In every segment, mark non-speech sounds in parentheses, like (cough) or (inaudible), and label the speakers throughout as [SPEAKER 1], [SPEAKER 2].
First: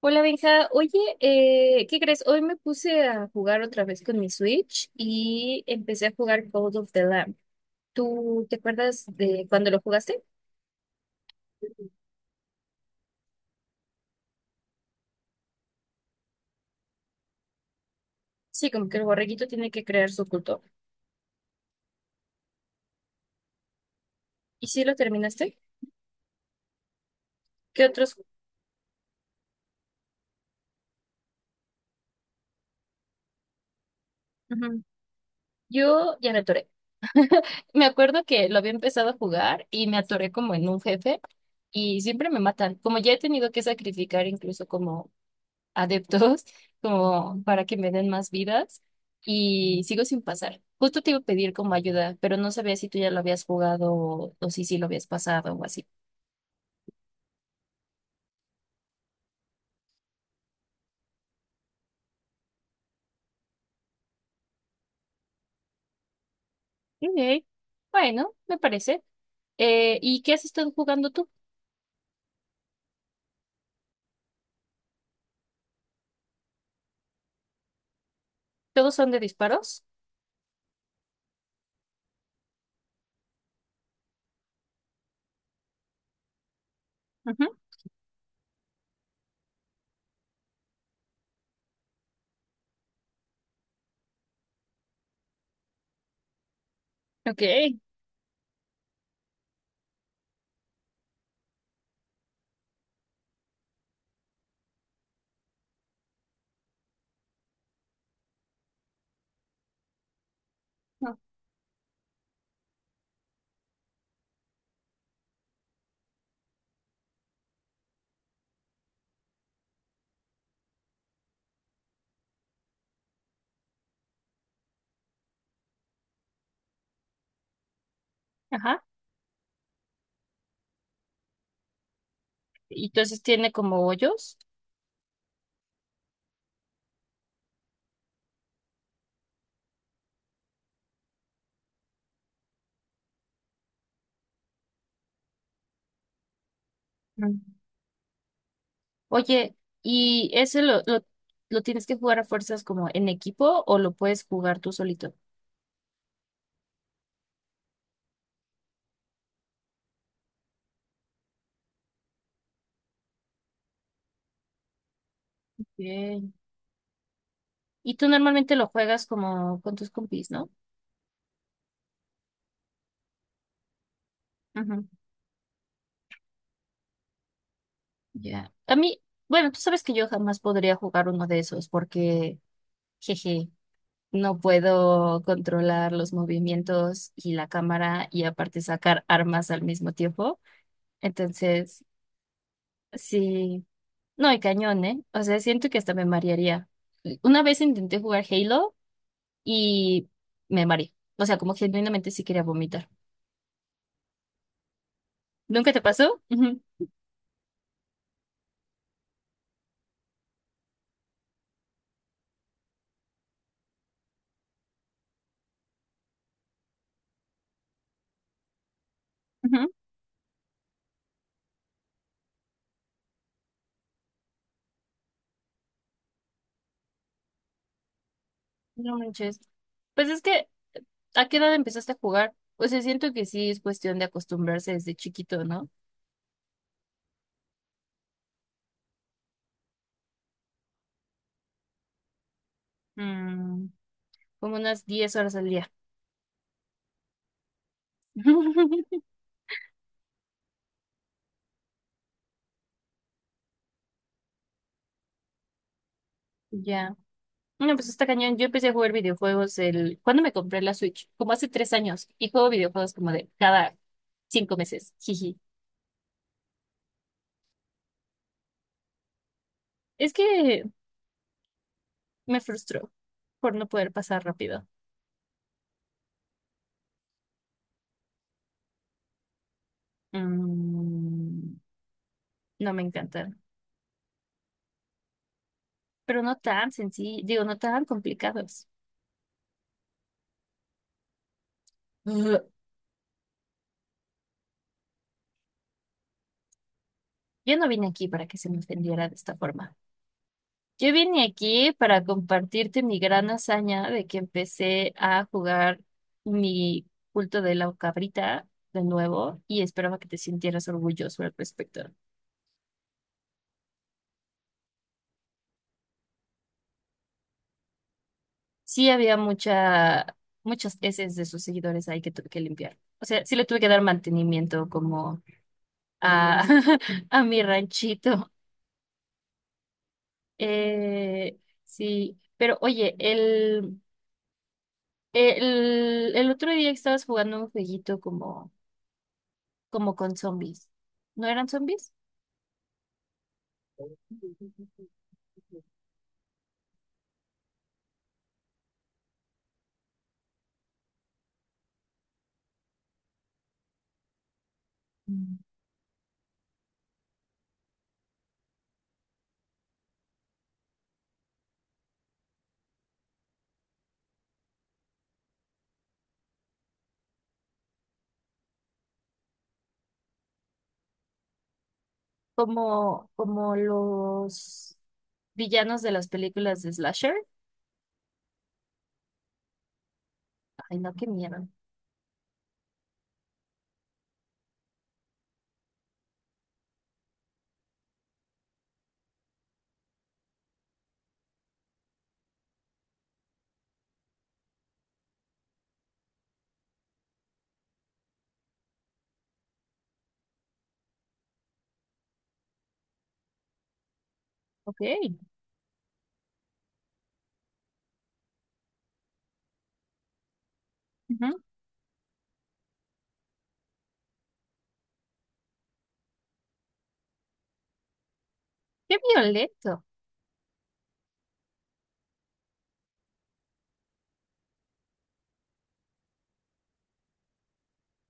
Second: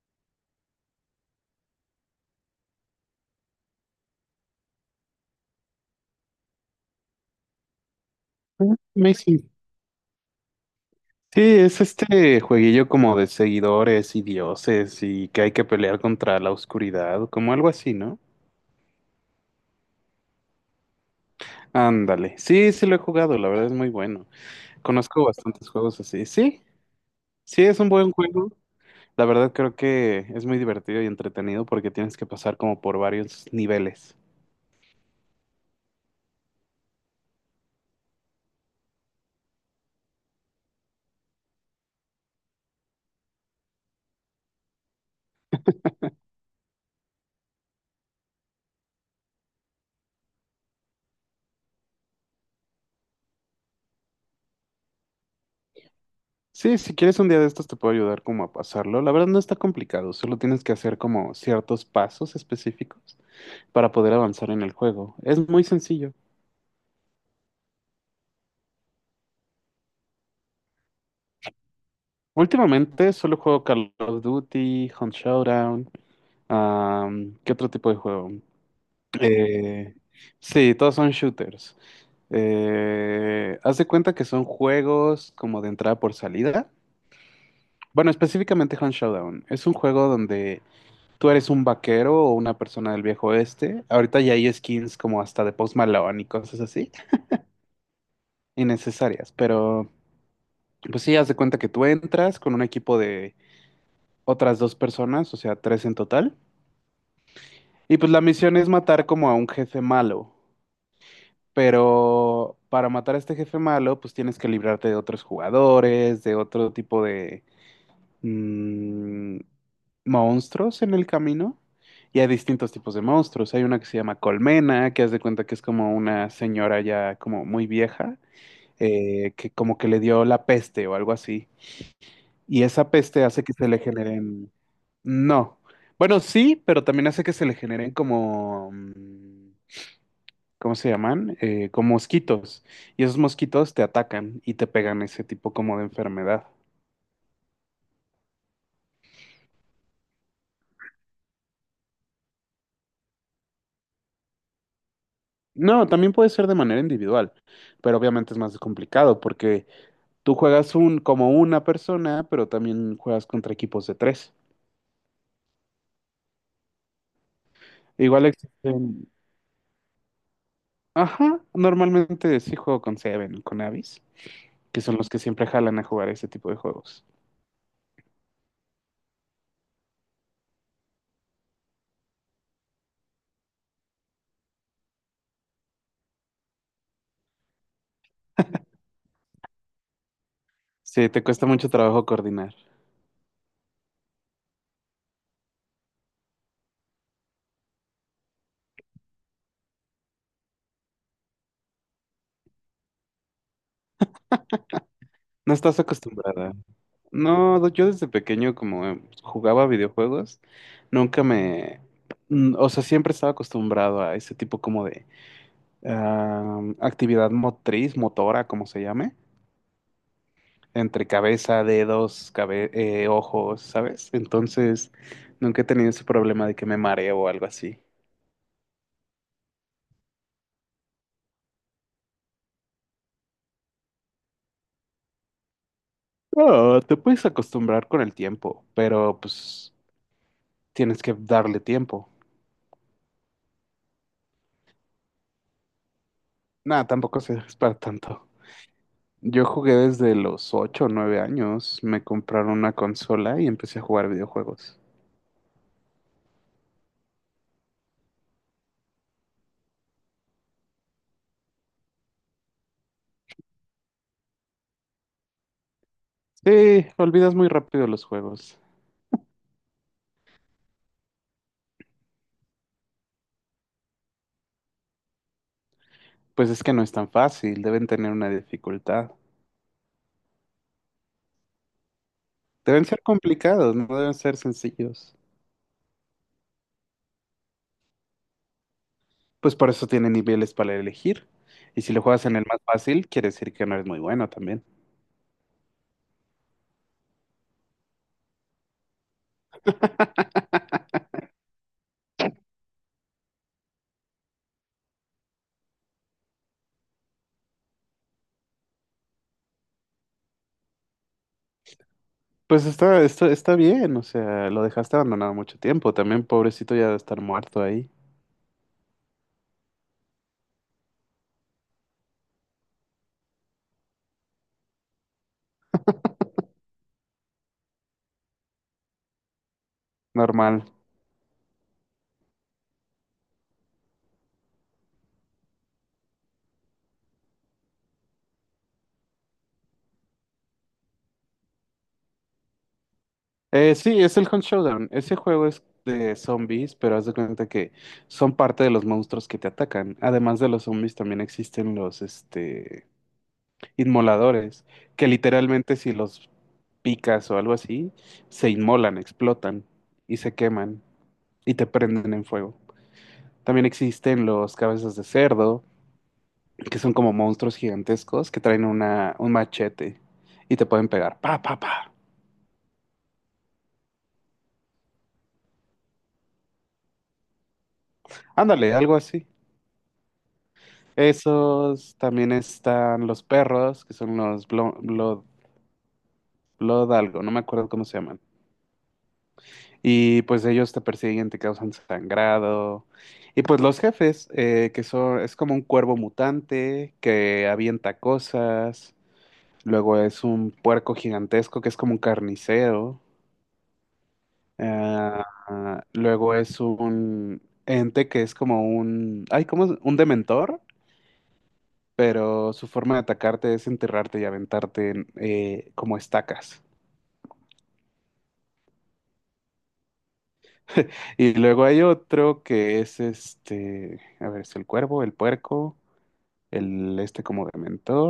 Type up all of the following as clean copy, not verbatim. [SPEAKER 1] Hola Benja, oye, ¿qué crees? Hoy me puse a jugar otra vez con mi Switch y empecé a jugar Call of the Lamb. ¿Tú te
[SPEAKER 2] Ah,
[SPEAKER 1] acuerdas de
[SPEAKER 2] amazing.
[SPEAKER 1] cuando lo jugaste?
[SPEAKER 2] Sí, es este jueguillo como de seguidores y dioses y que hay que pelear contra la oscuridad, como algo así, ¿no?
[SPEAKER 1] Sí, como que el borreguito tiene que crear su culto.
[SPEAKER 2] Ándale. Sí, sí lo he jugado, la verdad es muy bueno.
[SPEAKER 1] ¿Y si lo
[SPEAKER 2] Conozco
[SPEAKER 1] terminaste?
[SPEAKER 2] bastantes juegos así. Sí, sí es
[SPEAKER 1] ¿Qué
[SPEAKER 2] un buen
[SPEAKER 1] otros?
[SPEAKER 2] juego. La verdad creo que es muy divertido y entretenido porque tienes que pasar como por varios niveles.
[SPEAKER 1] Ujú. Yo ya me atoré. Me acuerdo que lo había empezado a jugar y me atoré como en un jefe y siempre me matan. Como ya he tenido que sacrificar incluso como adeptos como para que me den más vidas y sigo sin pasar. Justo te iba a pedir como ayuda, pero no sabía si tú ya lo habías jugado o si sí lo habías pasado o así.
[SPEAKER 2] Sí, si quieres un día de estos te puedo ayudar como a pasarlo. La verdad no está complicado, solo tienes que hacer como ciertos pasos específicos para poder avanzar en el juego. Es muy sencillo.
[SPEAKER 1] Ok. Bueno, me parece. ¿Y qué has estado jugando tú?
[SPEAKER 2] Últimamente solo juego Call of Duty, Hunt Showdown, ¿qué otro tipo de juego?
[SPEAKER 1] ¿Todos son de disparos?
[SPEAKER 2] Eh, sí, todos son shooters. Haz de cuenta que son juegos como de entrada por salida.
[SPEAKER 1] Ujú.
[SPEAKER 2] Bueno, específicamente Hunt Showdown. Es un juego donde tú eres un vaquero o una persona del viejo oeste. Ahorita ya hay skins como hasta de Post Malone y cosas así,
[SPEAKER 1] Ok.
[SPEAKER 2] innecesarias. Pero pues sí, haz de cuenta que tú entras con un equipo de otras dos personas, o sea, tres en total. Y pues la misión es matar como a un jefe malo,
[SPEAKER 1] Ah.
[SPEAKER 2] pero para matar a este jefe malo, pues tienes que librarte de otros jugadores, de otro tipo de mm, monstruos en el camino. Y hay distintos tipos de monstruos. Hay una que se llama Colmena, que haz de cuenta que es como una señora ya como muy vieja,
[SPEAKER 1] Ajá.
[SPEAKER 2] que como que le dio la peste o algo así. Y
[SPEAKER 1] Y
[SPEAKER 2] esa
[SPEAKER 1] entonces
[SPEAKER 2] peste hace
[SPEAKER 1] tiene
[SPEAKER 2] que se le
[SPEAKER 1] como hoyos.
[SPEAKER 2] generen... No. Bueno, sí, pero también hace que se le generen como... ¿cómo se llaman? Con mosquitos. Y esos mosquitos te atacan y te pegan ese tipo como de enfermedad.
[SPEAKER 1] Mm. Oye, ¿y ese lo tienes que jugar a fuerzas como en equipo o lo puedes jugar tú solito?
[SPEAKER 2] No, también puede ser de manera individual, pero obviamente es más complicado porque tú juegas un, como una persona, pero también juegas contra equipos de tres.
[SPEAKER 1] Ok. Y tú
[SPEAKER 2] Igual
[SPEAKER 1] normalmente lo juegas
[SPEAKER 2] existen...
[SPEAKER 1] como con tus compis, ¿no?
[SPEAKER 2] Ajá, normalmente sí juego con Seven o con Avis, que
[SPEAKER 1] Ujú.
[SPEAKER 2] son los que siempre jalan a jugar ese tipo de juegos.
[SPEAKER 1] Ya. A mí, bueno, tú sabes que yo jamás podría jugar uno de esos porque, jeje, no puedo controlar los movimientos y la cámara y aparte sacar armas al mismo tiempo.
[SPEAKER 2] Sí, te cuesta mucho
[SPEAKER 1] Entonces,
[SPEAKER 2] trabajo coordinar.
[SPEAKER 1] sí, no, y cañón, ¿eh? O sea, siento que hasta me marearía. Una vez intenté jugar Halo y me mareé. O sea, como genuinamente sí quería vomitar.
[SPEAKER 2] No
[SPEAKER 1] ¿Nunca te
[SPEAKER 2] estás
[SPEAKER 1] pasó?
[SPEAKER 2] acostumbrada.
[SPEAKER 1] Ujú.
[SPEAKER 2] No, yo desde pequeño como jugaba videojuegos, nunca me, o sea, siempre estaba acostumbrado a ese tipo como de actividad motriz, motora, como se llame,
[SPEAKER 1] Ujú.
[SPEAKER 2] entre cabeza, dedos, ojos, ¿sabes? Entonces, nunca he tenido ese problema de que me mareo o algo así.
[SPEAKER 1] No manches. Pues es que ¿a qué edad empezaste a jugar? O sea, siento que sí es cuestión de acostumbrarse desde chiquito, ¿no?
[SPEAKER 2] No, te puedes acostumbrar con el tiempo, pero pues tienes que darle tiempo.
[SPEAKER 1] Mm. Como unas 10 horas al día.
[SPEAKER 2] Nada, tampoco se es para tanto.
[SPEAKER 1] (laughs)
[SPEAKER 2] Yo jugué desde los ocho o 9 años. Me compraron una consola y empecé a jugar videojuegos.
[SPEAKER 1] Ya. No, pues está cañón. Yo empecé a jugar videojuegos el... ¿Cuándo me compré la Switch? Como hace 3 años. Y juego videojuegos como de cada 5 meses. Jiji.
[SPEAKER 2] Sí, olvidas muy rápido los juegos.
[SPEAKER 1] Es que me frustró por no poder pasar rápido.
[SPEAKER 2] Pues es que no es tan fácil, deben tener una dificultad.
[SPEAKER 1] Mm. No me
[SPEAKER 2] Deben ser
[SPEAKER 1] encantan.
[SPEAKER 2] complicados, no deben ser sencillos.
[SPEAKER 1] Pero no tan sencillo, digo, no tan complicados.
[SPEAKER 2] Pues por eso tienen niveles para elegir. Y si lo juegas en el
[SPEAKER 1] Ugh.
[SPEAKER 2] más fácil, quiere decir que no eres muy bueno también.
[SPEAKER 1] Yo no vine aquí para que se me ofendiera de esta forma. Yo vine aquí para compartirte mi gran hazaña de que empecé a jugar mi culto de la cabrita de nuevo y esperaba que te sintieras orgulloso al respecto.
[SPEAKER 2] Pues está, esto está bien, o sea, lo dejaste abandonado mucho tiempo. También pobrecito ya de estar muerto ahí.
[SPEAKER 1] Sí había mucha, muchas heces de sus seguidores ahí que tuve que limpiar. O sea, sí le tuve que dar mantenimiento como a, (laughs) a mi ranchito.
[SPEAKER 2] Normal.
[SPEAKER 1] Eh, sí, pero oye, el otro día que estabas jugando un jueguito como como con zombies. ¿No eran zombies?
[SPEAKER 2] Sí, es el Hunt Showdown. Ese juego es de zombies, pero haz de cuenta que son parte de los monstruos que te atacan. Además de los zombies, también existen los, este, inmoladores, que
[SPEAKER 1] Mm.
[SPEAKER 2] literalmente si los picas o algo así, se inmolan, explotan y se queman y te prenden en fuego. También existen los cabezas de cerdo, que son como monstruos gigantescos que traen una, un machete y te pueden pegar. Pa, pa, pa.
[SPEAKER 1] Como, como los villanos de las películas de Slasher.
[SPEAKER 2] Ándale, algo así.
[SPEAKER 1] Ay, no, qué miedo.
[SPEAKER 2] Esos también están los perros, que son los blood, algo, no me acuerdo cómo se llaman. Y pues ellos te persiguen, te causan sangrado. Y pues los jefes, que son, es como un cuervo mutante que avienta cosas. Luego es un puerco gigantesco que es como un carnicero.
[SPEAKER 1] Ok.
[SPEAKER 2] Luego es un ente que es como un, ay, ¿cómo es? Un dementor,
[SPEAKER 1] Ujú.
[SPEAKER 2] pero su forma de atacarte es enterrarte y aventarte en, como estacas.
[SPEAKER 1] Qué violento.
[SPEAKER 2] Y luego hay otro que es este, a ver, es el cuervo, el puerco, el este como de...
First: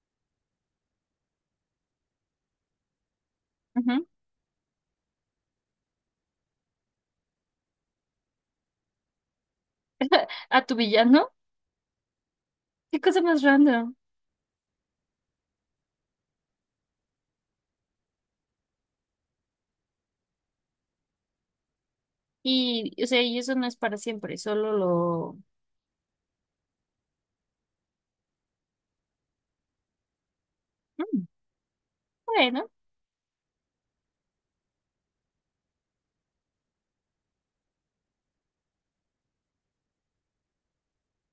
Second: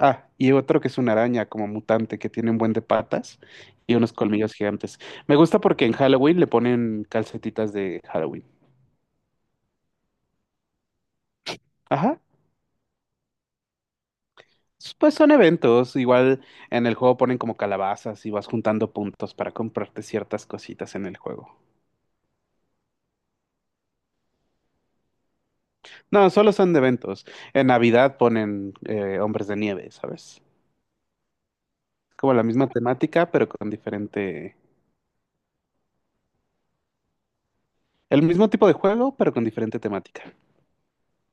[SPEAKER 2] Ah, y otro que es una araña como mutante que tiene un buen de patas y
[SPEAKER 1] Ujú.
[SPEAKER 2] unos colmillos gigantes. Me gusta porque en Halloween le ponen calcetitas de Halloween.
[SPEAKER 1] ¿A tu villano?
[SPEAKER 2] Ajá.
[SPEAKER 1] Qué cosa más random.
[SPEAKER 2] Pues son eventos, igual en el juego ponen como calabazas y vas juntando puntos para comprarte ciertas cositas en el juego.
[SPEAKER 1] Y, o sea, y eso no es para siempre, solo lo...
[SPEAKER 2] No, solo son de eventos. En Navidad ponen Hombres de Nieve, ¿sabes?
[SPEAKER 1] Mm.
[SPEAKER 2] Como la misma
[SPEAKER 1] Bueno,
[SPEAKER 2] temática, pero con diferente... El mismo tipo de juego, pero con diferente temática.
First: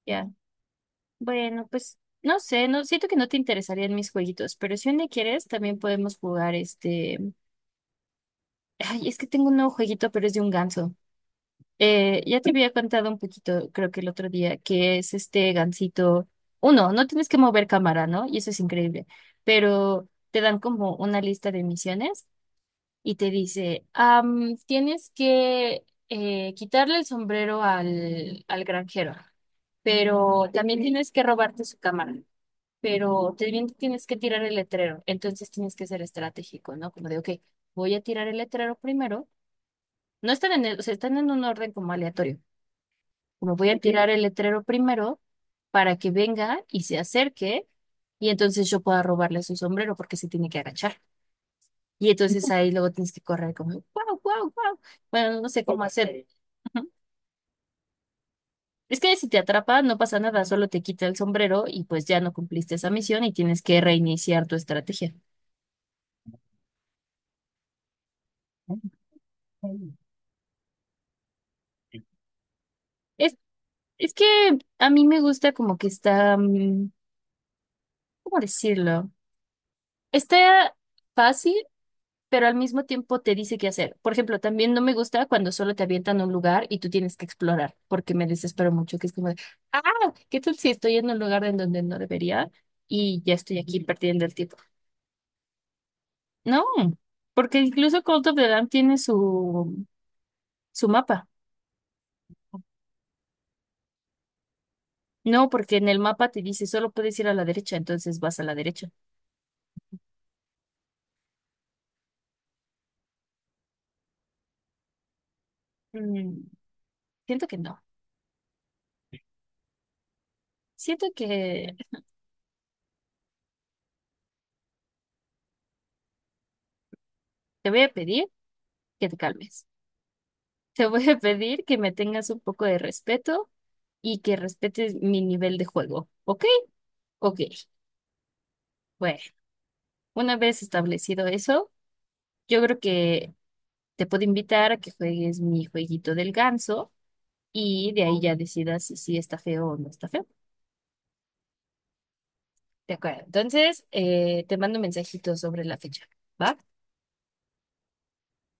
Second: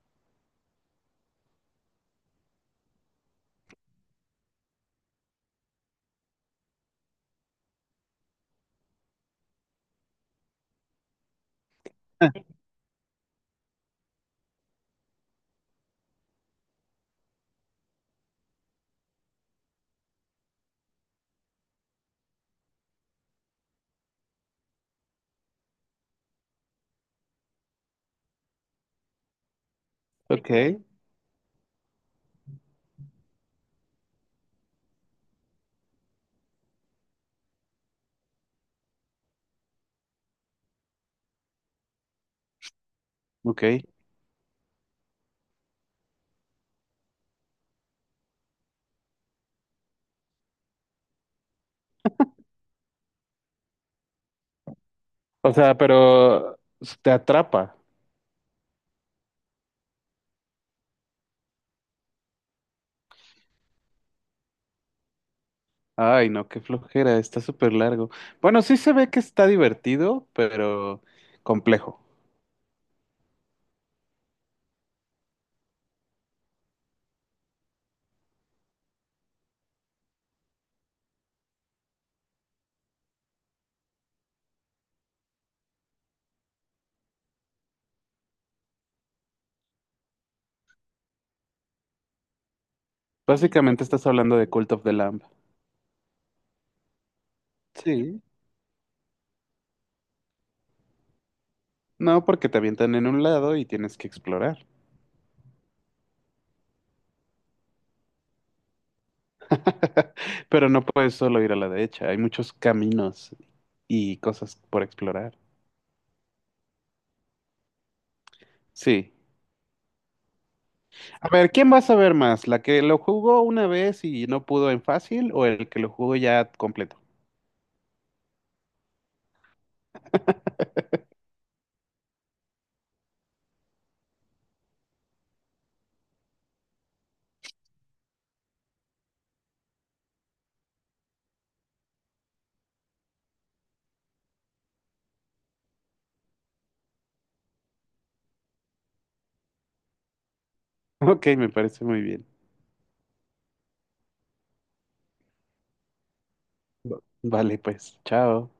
[SPEAKER 1] ya. Bueno, pues no sé, no siento que no te interesarían mis jueguitos, pero si un día quieres, también podemos jugar este... Ay, es que tengo un nuevo jueguito, pero es de un ganso. Ya te
[SPEAKER 2] (laughs)
[SPEAKER 1] había contado un poquito, creo que el otro día, que es este gansito. Uno, no tienes que mover cámara, ¿no? Y eso es increíble. Pero te dan como una lista de misiones y te dice, tienes que quitarle el sombrero al granjero, pero
[SPEAKER 2] Ok,
[SPEAKER 1] también tienes que robarte su cámara, pero también tienes que tirar el letrero. Entonces tienes que ser estratégico, ¿no? Como de, ok, voy a tirar el letrero primero. No están en el, o sea, están en un orden como aleatorio como
[SPEAKER 2] ok.
[SPEAKER 1] voy a tirar el letrero primero para que venga y se acerque y entonces yo pueda robarle su sombrero porque se tiene que agachar. Y entonces ahí luego tienes que correr como, wow, wow, wow. Bueno, no
[SPEAKER 2] O
[SPEAKER 1] sé
[SPEAKER 2] sea,
[SPEAKER 1] cómo hacer.
[SPEAKER 2] pero
[SPEAKER 1] Ujú.
[SPEAKER 2] te atrapa.
[SPEAKER 1] Es que si te atrapa, no pasa nada, solo te quita el sombrero y pues ya no cumpliste esa misión y tienes que reiniciar tu estrategia.
[SPEAKER 2] Ay, no, qué flojera, está súper largo. Bueno, sí se ve que está divertido, pero complejo.
[SPEAKER 1] Es, es que a mí me gusta como que está, mm, ¿cómo decirlo? Está fácil pero al mismo tiempo te dice qué hacer. Por ejemplo, también no me gusta cuando solo te avientan a un lugar y tú tienes que explorar, porque me desespero mucho, que es como de, ah, ¿qué tal si estoy en un lugar en donde no debería y ya estoy aquí
[SPEAKER 2] Básicamente estás
[SPEAKER 1] perdiendo el
[SPEAKER 2] hablando de
[SPEAKER 1] tiempo?
[SPEAKER 2] Cult of the Lamb.
[SPEAKER 1] No, porque incluso Call
[SPEAKER 2] Sí.
[SPEAKER 1] of the Lamb tiene su, su mapa.
[SPEAKER 2] No, porque te avientan en un lado y tienes que explorar.
[SPEAKER 1] No, porque en el mapa te dice solo puedes ir a la derecha, entonces vas a la derecha.
[SPEAKER 2] (laughs) Pero no puedes solo ir a la derecha, hay muchos caminos y cosas por explorar.
[SPEAKER 1] Mm, siento que no.
[SPEAKER 2] Sí.
[SPEAKER 1] Siento
[SPEAKER 2] A ver, ¿quién
[SPEAKER 1] que
[SPEAKER 2] vas a ver más? ¿La que lo jugó una vez y no pudo en fácil o el que lo jugó ya completo? (laughs)
[SPEAKER 1] te voy a pedir que te calmes. Te voy a pedir que me tengas un poco de respeto y que respetes mi nivel de juego. ¿Ok? Ok. Bueno, una vez establecido eso, yo creo que te puedo invitar a que juegues mi jueguito del ganso y de ahí ya decidas si sí está feo o no está feo.
[SPEAKER 2] Ok, me parece muy bien.
[SPEAKER 1] De acuerdo. Entonces, te mando un mensajito sobre la fecha. ¿Va?
[SPEAKER 2] Vale, pues, chao.